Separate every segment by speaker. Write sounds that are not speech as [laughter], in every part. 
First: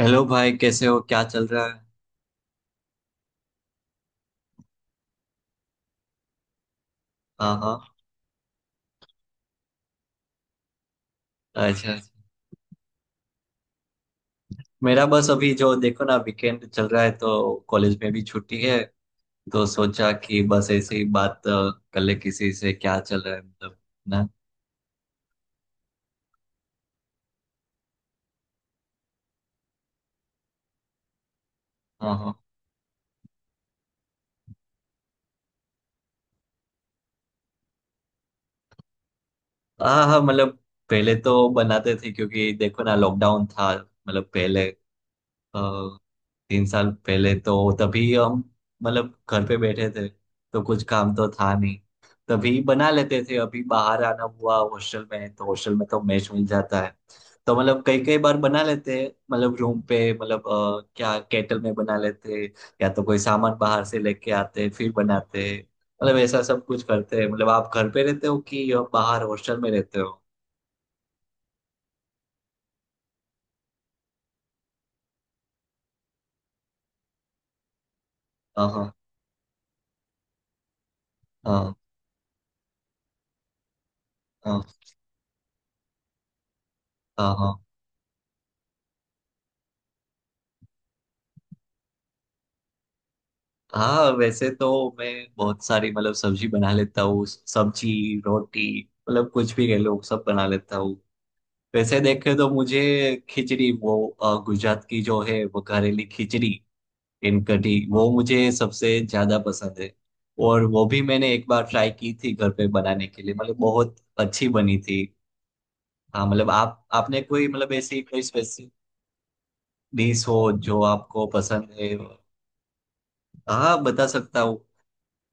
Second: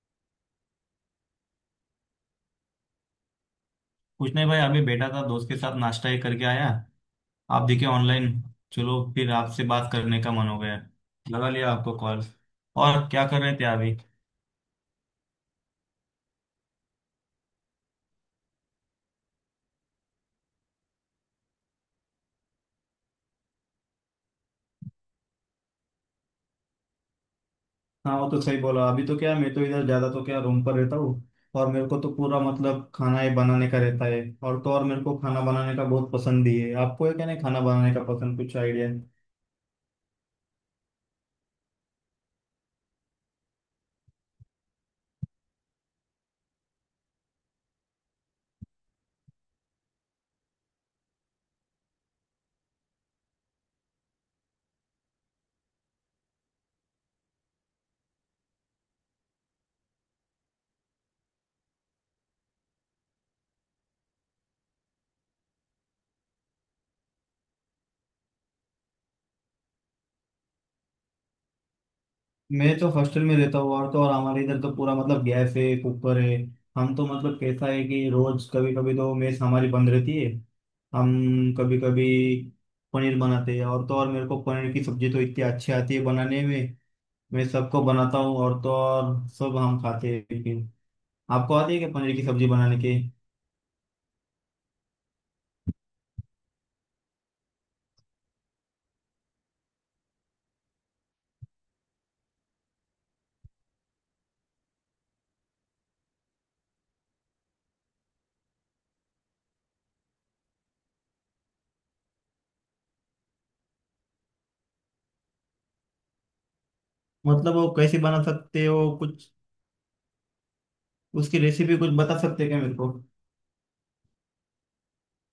Speaker 1: Hello भाई, कैसे हो? क्या चल रहा है?
Speaker 2: कुछ नहीं भाई। अभी बैठा था, दोस्त के साथ नाश्ता ही करके आया।
Speaker 1: हाँ
Speaker 2: आप
Speaker 1: हाँ।
Speaker 2: देखे ऑनलाइन, चलो फिर आपसे बात करने का मन हो गया, लगा लिया
Speaker 1: अच्छा
Speaker 2: आपको
Speaker 1: अच्छा।
Speaker 2: कॉल। और क्या कर रहे थे अभी?
Speaker 1: मेरा बस अभी जो देखो ना वीकेंड चल रहा है तो कॉलेज में भी छुट्टी है। तो सोचा कि बस ऐसे ही बात कर ले किसी से, क्या चल रहा है मतलब ना।
Speaker 2: हाँ वो तो सही बोला। अभी तो क्या, मैं तो इधर ज्यादा तो क्या रूम पर रहता हूँ। और मेरे को तो
Speaker 1: हाँ हाँ।
Speaker 2: पूरा मतलब खाना ही बनाने का रहता है, और तो और मेरे को खाना बनाने का बहुत पसंद भी है। आपको है क्या नहीं खाना बनाने का पसंद? कुछ आइडिया।
Speaker 1: हाँ हाँ मतलब पहले तो बनाते थे क्योंकि देखो ना लॉकडाउन था मतलब पहले अ, 3 साल पहले। तो तभी हम मतलब घर पे बैठे थे तो कुछ काम तो था नहीं, तभी बना लेते थे। अभी बाहर आना हुआ, हॉस्टल में है, तो हॉस्टल में तो मैच मिल जाता है। तो मतलब कई कई बार बना लेते हैं मतलब रूम पे मतलब क्या केटल में बना लेते हैं, या तो कोई सामान बाहर से लेके आते हैं, फिर बनाते हैं। मतलब ऐसा सब कुछ करते हैं। मतलब आप घर पे रहते हो कि बाहर हॉस्टल में रहते हो?
Speaker 2: मैं तो हॉस्टल में रहता हूँ, और तो और हमारे इधर तो पूरा मतलब गैस है, कुकर है। हम तो मतलब कैसा है कि रोज
Speaker 1: हाँ
Speaker 2: कभी
Speaker 1: हाँ।
Speaker 2: कभी तो मेस हमारी बंद रहती है। हम
Speaker 1: हाँ
Speaker 2: कभी कभी पनीर बनाते हैं, और तो और मेरे को
Speaker 1: हाँ।
Speaker 2: पनीर की सब्जी तो इतनी अच्छी आती है बनाने में।
Speaker 1: हाँ
Speaker 2: मैं
Speaker 1: हाँ।
Speaker 2: सबको बनाता हूँ और तो और सब हम खाते हैं। लेकिन आपको आती है क्या पनीर की सब्जी बनाने के?
Speaker 1: हाँ वैसे तो मैं बहुत सारी मतलब सब्जी बना लेता हूँ। सब्जी, रोटी, मतलब कुछ भी कह लो सब बना लेता हूँ। वैसे देखे तो मुझे खिचड़ी, वो गुजरात की जो है वो करेली खिचड़ी इन कढ़ी, वो मुझे सबसे ज्यादा पसंद है। और वो भी मैंने एक बार ट्राई की थी घर पे बनाने के लिए, मतलब बहुत अच्छी बनी थी। हाँ मतलब आप आपने कोई
Speaker 2: मतलब वो
Speaker 1: मतलब
Speaker 2: कैसे
Speaker 1: ऐसी कोई
Speaker 2: बना सकते
Speaker 1: स्पेसिफिक
Speaker 2: हो कुछ?
Speaker 1: डिश हो जो आपको
Speaker 2: उसकी
Speaker 1: पसंद
Speaker 2: रेसिपी कुछ
Speaker 1: है?
Speaker 2: बता सकते हैं क्या मेरे को?
Speaker 1: हाँ, बता सकता हूँ।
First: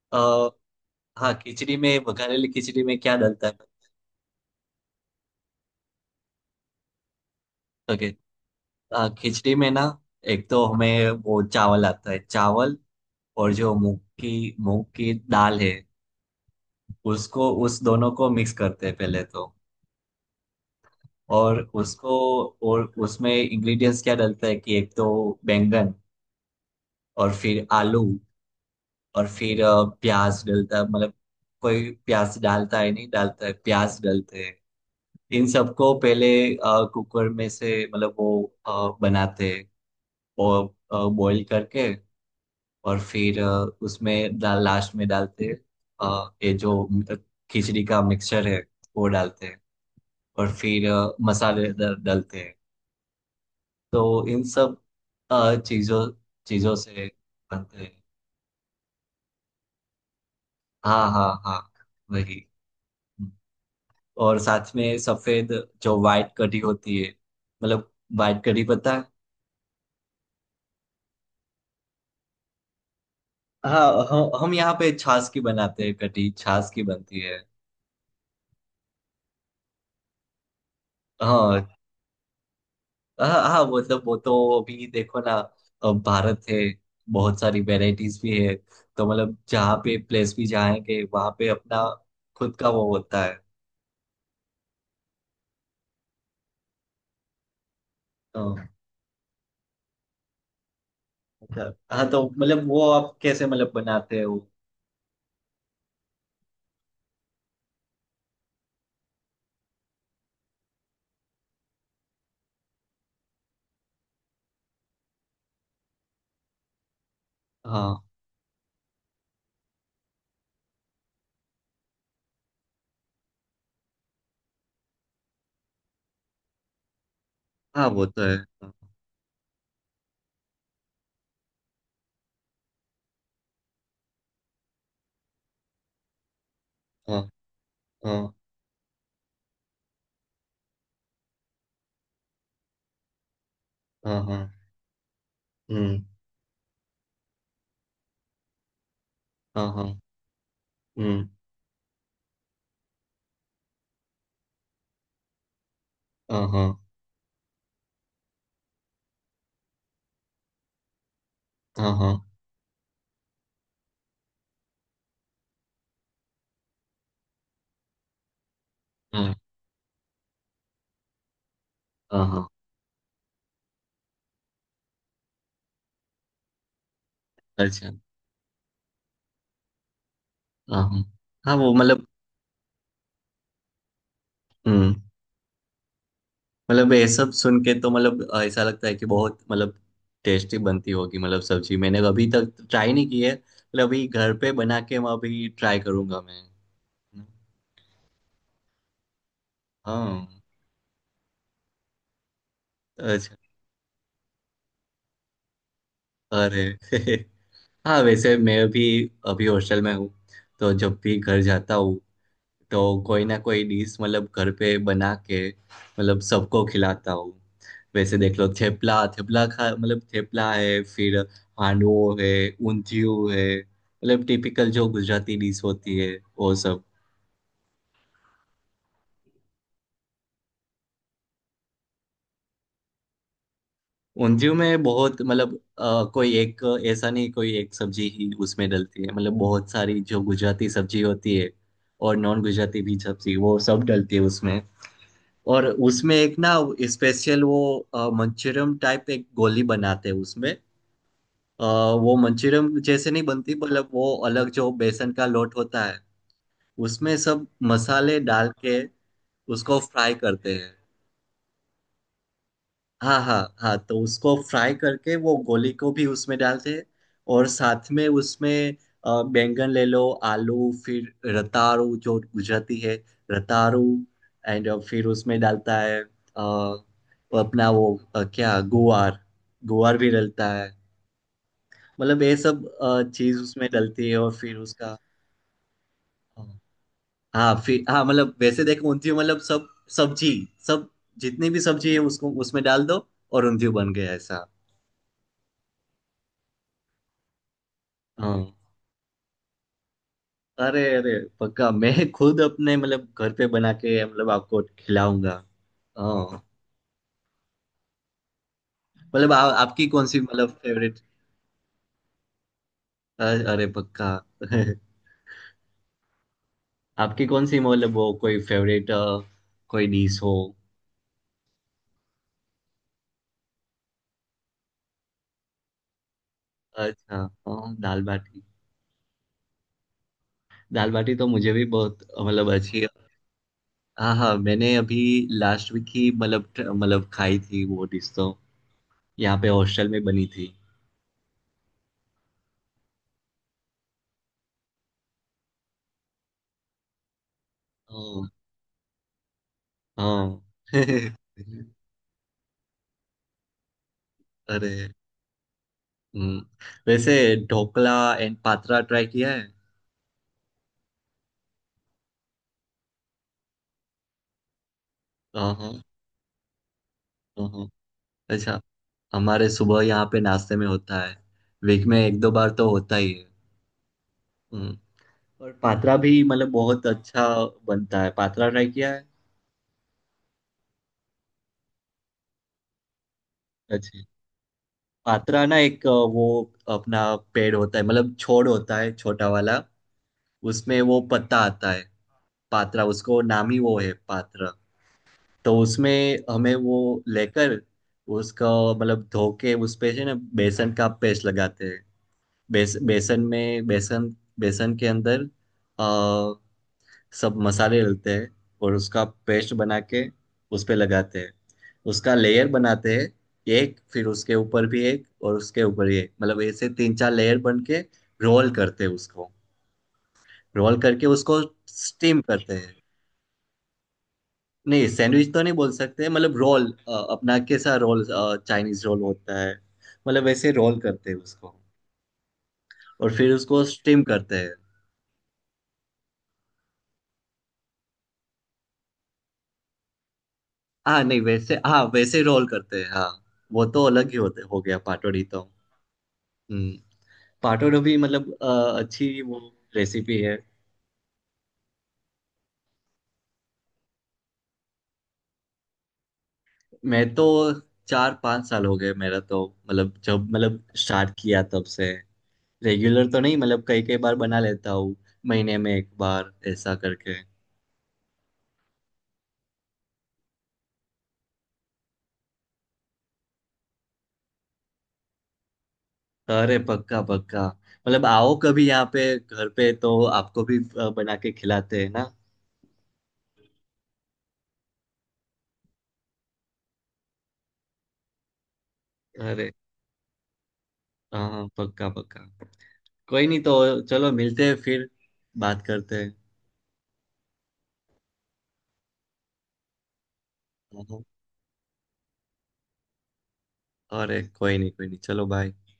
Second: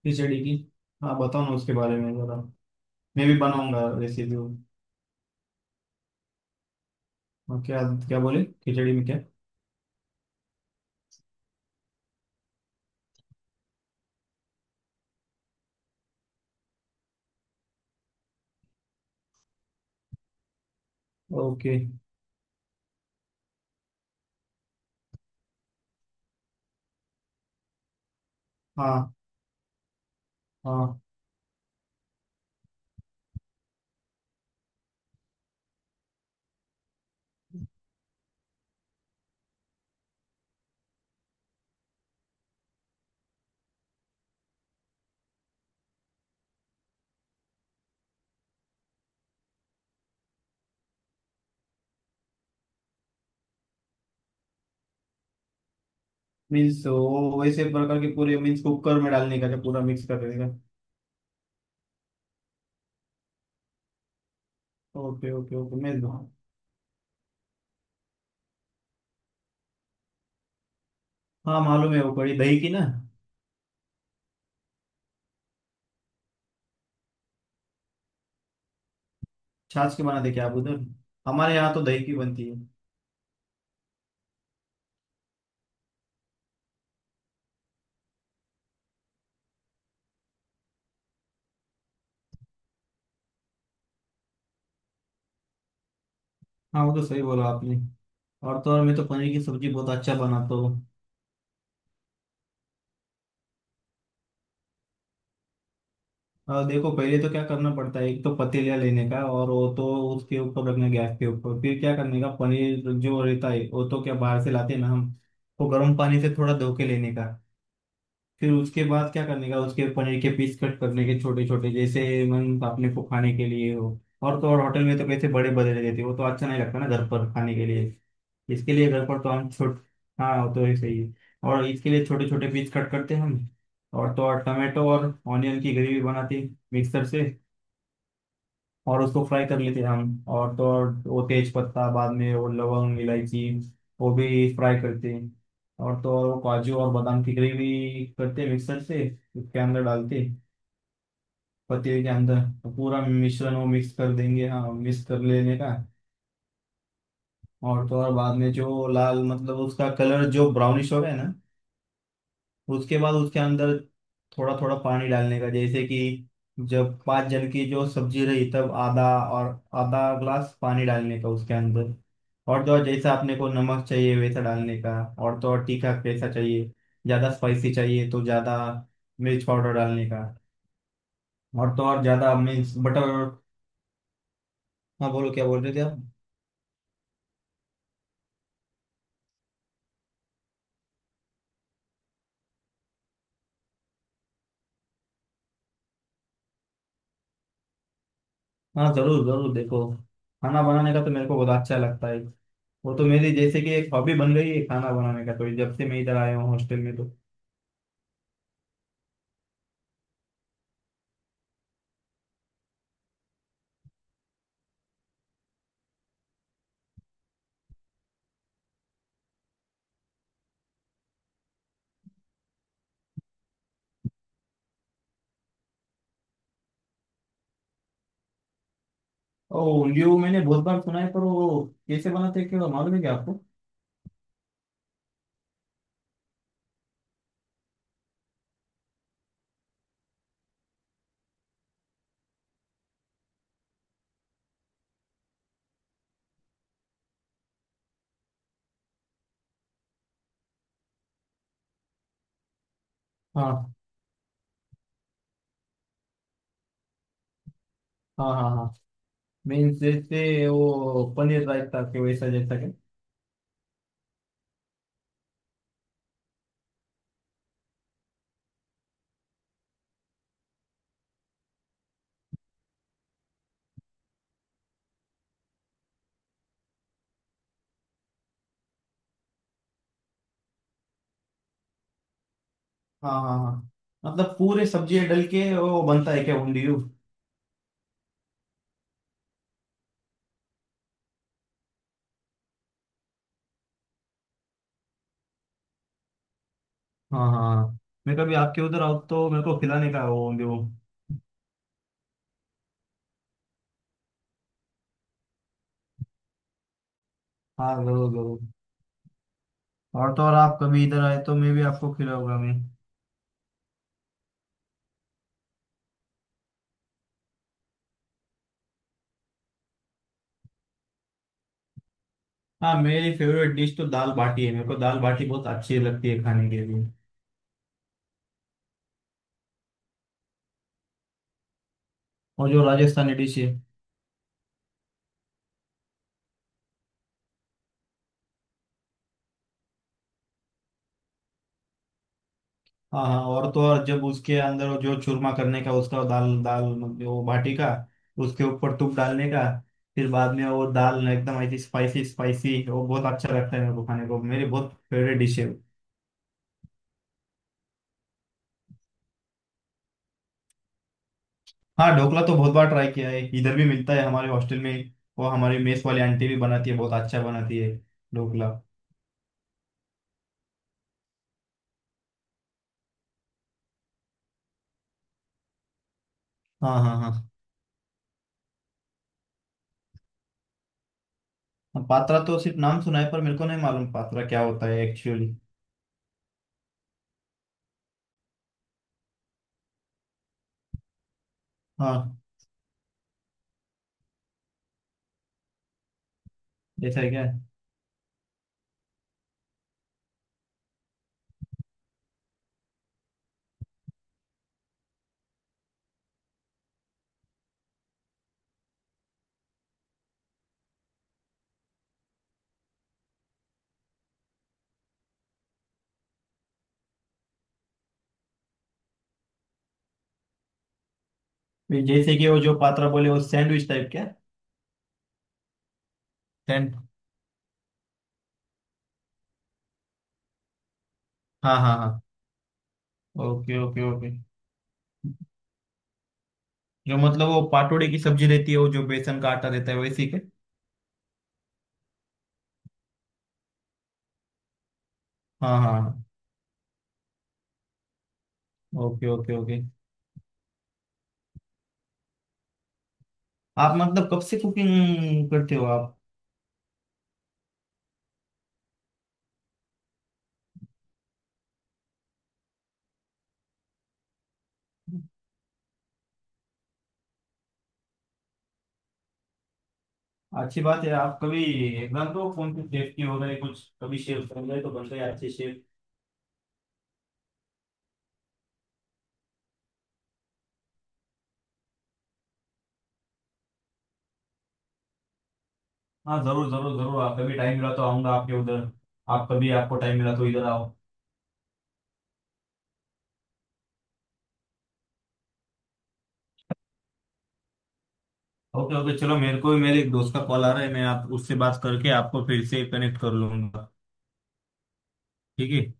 Speaker 2: खिचड़ी की। हाँ
Speaker 1: हाँ
Speaker 2: बताओ ना उसके
Speaker 1: खिचड़ी
Speaker 2: बारे
Speaker 1: में,
Speaker 2: में जरा,
Speaker 1: बघारेली खिचड़ी में क्या
Speaker 2: मैं भी
Speaker 1: डलता है।
Speaker 2: बनाऊंगा रेसिपी। और क्या,
Speaker 1: ओके।
Speaker 2: क्या बोले? खिचड़ी में
Speaker 1: हाँ
Speaker 2: क्या?
Speaker 1: खिचड़ी में ना, एक तो हमें वो चावल आता है चावल, और जो मूंग की दाल है, उसको उस दोनों को मिक्स करते हैं पहले तो। और
Speaker 2: ओके।
Speaker 1: उसको, और उसमें इंग्रेडिएंट्स क्या डलता है कि एक तो बैंगन, और फिर आलू,
Speaker 2: हाँ
Speaker 1: और फिर प्याज डलता है।
Speaker 2: हाँ।
Speaker 1: मतलब कोई प्याज डालता है, नहीं डालता है, प्याज डलते हैं। इन सबको पहले कुकर में से मतलब वो बनाते हैं, और बॉईल करके और फिर उसमें डाल, लास्ट में डालते हैं ये जो खिचड़ी का मिक्सचर है वो डालते हैं। और फिर मसाले डालते हैं। तो इन सब चीजों चीजों
Speaker 2: मीन्स
Speaker 1: से
Speaker 2: वो वैसे
Speaker 1: बनते हैं।
Speaker 2: प्रकार के पूरे, मीन्स कुकर में डालने का, जो पूरा मिक्स कर देने का।
Speaker 1: हाँ हाँ हाँ, वही। और साथ में
Speaker 2: ओके
Speaker 1: सफेद
Speaker 2: ओके ओके। मैं।
Speaker 1: जो वाइट कढ़ी होती है, मतलब वाइट कढ़ी पता है।
Speaker 2: हाँ मालूम है, वो कड़ी दही की ना?
Speaker 1: हाँ हम यहाँ पे छाछ की बनाते हैं, कढ़ी छाछ की बनती है।
Speaker 2: छाछ के बनाते क्या आप उधर? हमारे
Speaker 1: हाँ
Speaker 2: यहाँ तो दही की बनती है।
Speaker 1: हाँ। हाँ मतलब वो तो अभी देखो ना, भारत है, बहुत सारी वैरायटीज भी है। तो मतलब जहाँ पे प्लेस भी जाएंगे, वहाँ पे अपना खुद का वो होता है।
Speaker 2: हाँ वो तो सही बोला आपने। और
Speaker 1: हाँ।
Speaker 2: तो और मैं तो पनीर की सब्जी बहुत अच्छा बनाता हूँ।
Speaker 1: हाँ, तो मतलब वो आप कैसे मतलब बनाते हो?
Speaker 2: और देखो, पहले तो क्या करना पड़ता है, एक तो पतीला लेने का, और वो तो उसके ऊपर रखना गैस के ऊपर। फिर क्या करने का, पनीर जो रहता है वो तो क्या बाहर से लाते हैं ना हम, वो गर्म पानी से थोड़ा धो के लेने का।
Speaker 1: हाँ
Speaker 2: फिर उसके बाद क्या करने का, उसके पनीर के पीस कट करने के छोटे छोटे, जैसे मन अपने को खाने के लिए हो। और तो और होटल में तो कैसे बड़े बड़े देते हैं, वो तो अच्छा नहीं लगता ना घर पर खाने के
Speaker 1: हाँ
Speaker 2: लिए।
Speaker 1: वो तो है।
Speaker 2: इसके लिए घर पर तो हम छोट हाँ वो तो ऐसे ही है। और इसके लिए छोटे छोटे पीस कट करते हैं हम। और तो और टमाटो और ऑनियन की ग्रेवी बनाते हैं मिक्सर से,
Speaker 1: हाँ हाँ।
Speaker 2: और उसको फ्राई कर लेते हैं हम। और तो और वो तेज पत्ता, बाद में वो लवंग इलायची वो
Speaker 1: हाँ हाँ हाँ,
Speaker 2: भी फ्राई करते हैं। और
Speaker 1: हम्म।
Speaker 2: तो और वो काजू और बादाम की ग्रेवी करते हैं मिक्सर से, उसके
Speaker 1: हाँ
Speaker 2: अंदर
Speaker 1: हाँ।
Speaker 2: डालते हैं,
Speaker 1: हम्म।
Speaker 2: पतीले के अंदर। तो पूरा मिश्रण वो मिक्स कर देंगे, हाँ मिक्स कर लेने का।
Speaker 1: हाँ हाँ
Speaker 2: और तो और बाद में जो लाल, मतलब उसका कलर जो ब्राउनिश हो गया ना,
Speaker 1: हाँ हाँ।
Speaker 2: उसके बाद उसके अंदर थोड़ा थोड़ा पानी डालने का। जैसे कि जब पाँच जन की जो सब्जी रही तब आधा,
Speaker 1: हाँ
Speaker 2: और आधा ग्लास पानी डालने का उसके अंदर।
Speaker 1: हाँ हाँ,
Speaker 2: और तो और जैसा आपने को नमक चाहिए वैसा डालने का। और तो और तीखा कैसा चाहिए, ज़्यादा स्पाइसी
Speaker 1: अच्छा।
Speaker 2: चाहिए तो ज़्यादा मिर्च पाउडर डालने का।
Speaker 1: हाँ हाँ हाँ, वो
Speaker 2: और तो और ज़्यादा मिर्च बटर।
Speaker 1: मतलब।
Speaker 2: हाँ बोलो, क्या बोल रहे थे आप?
Speaker 1: मतलब ये सब सुन के तो मतलब ऐसा लगता है कि बहुत मतलब टेस्टी बनती होगी मतलब सब्जी। मैंने अभी तक ट्राई नहीं की है, मतलब अभी घर पे बना के मैं अभी ट्राई करूंगा मैं।
Speaker 2: हाँ ज़रूर ज़रूर देखो,
Speaker 1: हाँ।
Speaker 2: खाना बनाने का तो मेरे को बहुत अच्छा लगता है। वो तो मेरी
Speaker 1: अच्छा।
Speaker 2: जैसे कि एक हॉबी बन गई है खाना बनाने का, तो जब से मैं इधर आया हूँ
Speaker 1: अरे
Speaker 2: हॉस्टल में तो।
Speaker 1: [laughs] हाँ वैसे मैं भी अभी हॉस्टल में हूँ, तो जब भी घर जाता हूँ तो कोई ना कोई डिश मतलब घर पे बना के मतलब सबको खिलाता हूँ। वैसे देख लो, थेपला, थेपला खा मतलब थेपला है, फिर हांडवो है, ऊंधियू है, मतलब टिपिकल जो गुजराती डिश होती है वो सब।
Speaker 2: ओ उंगलियों मैंने बहुत बार सुना है, पर वो कैसे बनाते हैं क्या मालूम है क्या आपको?
Speaker 1: ऊंधियू में बहुत मतलब कोई एक ऐसा नहीं, कोई एक सब्जी ही उसमें डलती है, मतलब बहुत सारी जो गुजराती सब्जी होती है और नॉन गुजराती भी सब्जी, वो सब डलती है उसमें। और उसमें एक ना, स्पेशल वो मंचूरियम टाइप एक गोली बनाते हैं उसमें। अ, वो मंचूरियम जैसे नहीं बनती,
Speaker 2: हाँ
Speaker 1: मतलब वो अलग जो बेसन का लोट होता है उसमें सब मसाले
Speaker 2: हाँ हाँ।
Speaker 1: डाल
Speaker 2: हाँ
Speaker 1: के
Speaker 2: मीन्स
Speaker 1: उसको फ्राई
Speaker 2: जैसे
Speaker 1: करते हैं।
Speaker 2: वो पनीर रायता के वैसा जैसा क्या?
Speaker 1: हाँ हाँ हाँ, तो उसको फ्राई करके वो गोली को भी उसमें डालते हैं। और साथ में उसमें बैंगन ले लो, आलू, फिर रताड़ू जो गुजराती है, रताड़ू, एंड फिर उसमें डालता है वो अपना वो क्या गुआर, गुआर भी डलता है। मतलब ये सब
Speaker 2: हाँ
Speaker 1: चीज
Speaker 2: हाँ
Speaker 1: उसमें
Speaker 2: हाँ।
Speaker 1: डलती है और
Speaker 2: मतलब
Speaker 1: फिर
Speaker 2: पूरे
Speaker 1: उसका।
Speaker 2: सब्जियां डल के वो बनता है क्या उंगलियों?
Speaker 1: हाँ फिर हाँ मतलब वैसे देखो ऊंधियो मतलब सब, सब्जी, सब, जितनी भी सब्जी है उसको उसमें डाल दो, और ऊंधियो बन गया ऐसा।
Speaker 2: हाँ हाँ। मैं कभी
Speaker 1: हाँ।
Speaker 2: आपके उधर आऊँ तो मेरे को खिलाने का है वो उंगलियों।
Speaker 1: अरे अरे, पक्का मैं खुद अपने मतलब घर पे बना के मतलब आपको खिलाऊंगा। हाँ
Speaker 2: हाँ जरूर जरूर।
Speaker 1: मतलब आपकी कौन
Speaker 2: और
Speaker 1: सी
Speaker 2: तो और
Speaker 1: मतलब
Speaker 2: आप कभी
Speaker 1: फेवरेट।
Speaker 2: इधर आए तो मैं भी आपको खिलाऊंगा मैं।
Speaker 1: अरे पक्का। [laughs] आपकी कौन सी मतलब वो कोई फेवरेट कोई डिश हो?
Speaker 2: हाँ मेरी फेवरेट डिश तो दाल बाटी है, मेरे को दाल बाटी बहुत अच्छी लगती है खाने के लिए।
Speaker 1: अच्छा। हाँ दाल बाटी, दाल बाटी तो मुझे भी बहुत
Speaker 2: और
Speaker 1: मतलब
Speaker 2: जो
Speaker 1: अच्छी है।
Speaker 2: राजस्थानी डिश है।
Speaker 1: हाँ हाँ मैंने अभी लास्ट वीक ही मतलब मतलब खाई थी वो डिश तो, यहाँ पे हॉस्टल में बनी थी।
Speaker 2: हाँ हाँ, और तो और जब उसके अंदर वो जो चूरमा करने का, उसका दाल, दाल मतलब वो बाटी का
Speaker 1: हाँ
Speaker 2: उसके ऊपर तुप डालने का, फिर बाद
Speaker 1: हाँ।
Speaker 2: में वो दाल
Speaker 1: [laughs]
Speaker 2: एकदम ऐसी स्पाइसी स्पाइसी, वो बहुत अच्छा लगता है मेरे को खाने को, मेरी बहुत
Speaker 1: अरे।
Speaker 2: फेवरेट डिश है।
Speaker 1: हम्म, वैसे ढोकला एंड पात्रा ट्राई किया है?
Speaker 2: हाँ ढोकला तो बहुत बार ट्राई किया है, इधर भी मिलता है हमारे हॉस्टल में। वो
Speaker 1: हाँ
Speaker 2: हमारी
Speaker 1: हाँ
Speaker 2: मेस वाली आंटी भी बनाती है, बहुत अच्छा
Speaker 1: हाँ,
Speaker 2: बनाती
Speaker 1: हाँ।
Speaker 2: है ढोकला।
Speaker 1: अच्छा, हमारे सुबह यहाँ पे नाश्ते में होता है, वीक में 1-2 बार तो होता ही है। हम्म, और पात्रा भी मतलब
Speaker 2: हाँ
Speaker 1: बहुत
Speaker 2: हाँ
Speaker 1: अच्छा
Speaker 2: हाँ।
Speaker 1: बनता है। पात्रा ट्राई किया है?
Speaker 2: पात्रा तो सिर्फ नाम सुना है, पर मेरे को नहीं मालूम
Speaker 1: अच्छा,
Speaker 2: पात्रा क्या होता है एक्चुअली।
Speaker 1: पात्रा ना एक वो अपना पेड़ होता है मतलब छोड़ होता है छोटा वाला, उसमें वो पत्ता आता है,
Speaker 2: हाँ
Speaker 1: पात्रा उसको नाम ही वो है पात्रा। तो उसमें हमें वो
Speaker 2: जैसा है क्या?
Speaker 1: लेकर उसका मतलब धो के उस पे है ना बेसन का पेस्ट लगाते हैं। बेसन में बेसन, बेसन के अंदर आ, सब मसाले डलते हैं, और उसका पेस्ट बना के उस पे लगाते हैं, उसका लेयर बनाते हैं एक, फिर उसके ऊपर भी एक, और उसके ऊपर भी एक, मतलब ऐसे 3-4 लेयर बन के रोल करते हैं उसको। रोल करके उसको
Speaker 2: जैसे
Speaker 1: स्टीम
Speaker 2: कि वो
Speaker 1: करते
Speaker 2: जो
Speaker 1: हैं।
Speaker 2: पात्रा बोले, वो सैंडविच टाइप क्या
Speaker 1: नहीं सैंडविच तो नहीं बोल सकते, मतलब रोल,
Speaker 2: सैंड
Speaker 1: अपना कैसा रोल, चाइनीज रोल होता है, मतलब वैसे रोल करते हैं उसको,
Speaker 2: हाँ हाँ हाँ।
Speaker 1: और फिर
Speaker 2: ओके
Speaker 1: उसको
Speaker 2: ओके
Speaker 1: स्टीम
Speaker 2: ओके।
Speaker 1: करते हैं।
Speaker 2: जो मतलब वो पाटोड़े की सब्जी रहती है, वो जो बेसन का आटा रहता है, वैसी के?
Speaker 1: हाँ नहीं वैसे, हाँ वैसे रोल करते हैं हाँ। वो तो अलग ही होते, हो गया पाटोड़ी तो।
Speaker 2: हाँ हाँ हाँ।
Speaker 1: हम्म, पाटोड़ी भी मतलब
Speaker 2: ओके
Speaker 1: अच्छी
Speaker 2: ओके
Speaker 1: वो
Speaker 2: ओके।
Speaker 1: रेसिपी है।
Speaker 2: आप मतलब कब से कुकिंग करते हो आप?
Speaker 1: मैं तो 4-5 साल हो गए मेरा तो, मतलब जब मतलब स्टार्ट किया तब से। रेगुलर तो नहीं, मतलब कई कई बार बना लेता हूँ, महीने में 1 बार ऐसा करके।
Speaker 2: अच्छी बात है। आप कभी एग्जाम दो कौन सी शेफ की, हो गए कुछ कभी शेफ बन गए तो बन गए अच्छे शेफ।
Speaker 1: अरे पक्का पक्का, मतलब आओ कभी यहाँ पे घर पे तो आपको भी बना के खिलाते हैं ना।
Speaker 2: हाँ जरूर जरूर जरूर, आप कभी टाइम मिला तो आऊंगा आपके उधर, आप कभी
Speaker 1: अरे
Speaker 2: आपको टाइम मिला तो इधर आओ।
Speaker 1: हाँ हाँ, पक्का पक्का। कोई नहीं तो चलो मिलते हैं फिर, बात करते हैं।
Speaker 2: Okay okay. चलो, मेरे को भी मेरे एक दोस्त का कॉल आ रहा है,
Speaker 1: हाँ,
Speaker 2: मैं
Speaker 1: हाँ।
Speaker 2: आप उससे बात करके आपको फिर से कनेक्ट कर लूंगा।
Speaker 1: अरे कोई नहीं, कोई नहीं, चलो
Speaker 2: ठीक
Speaker 1: बाय।
Speaker 2: है।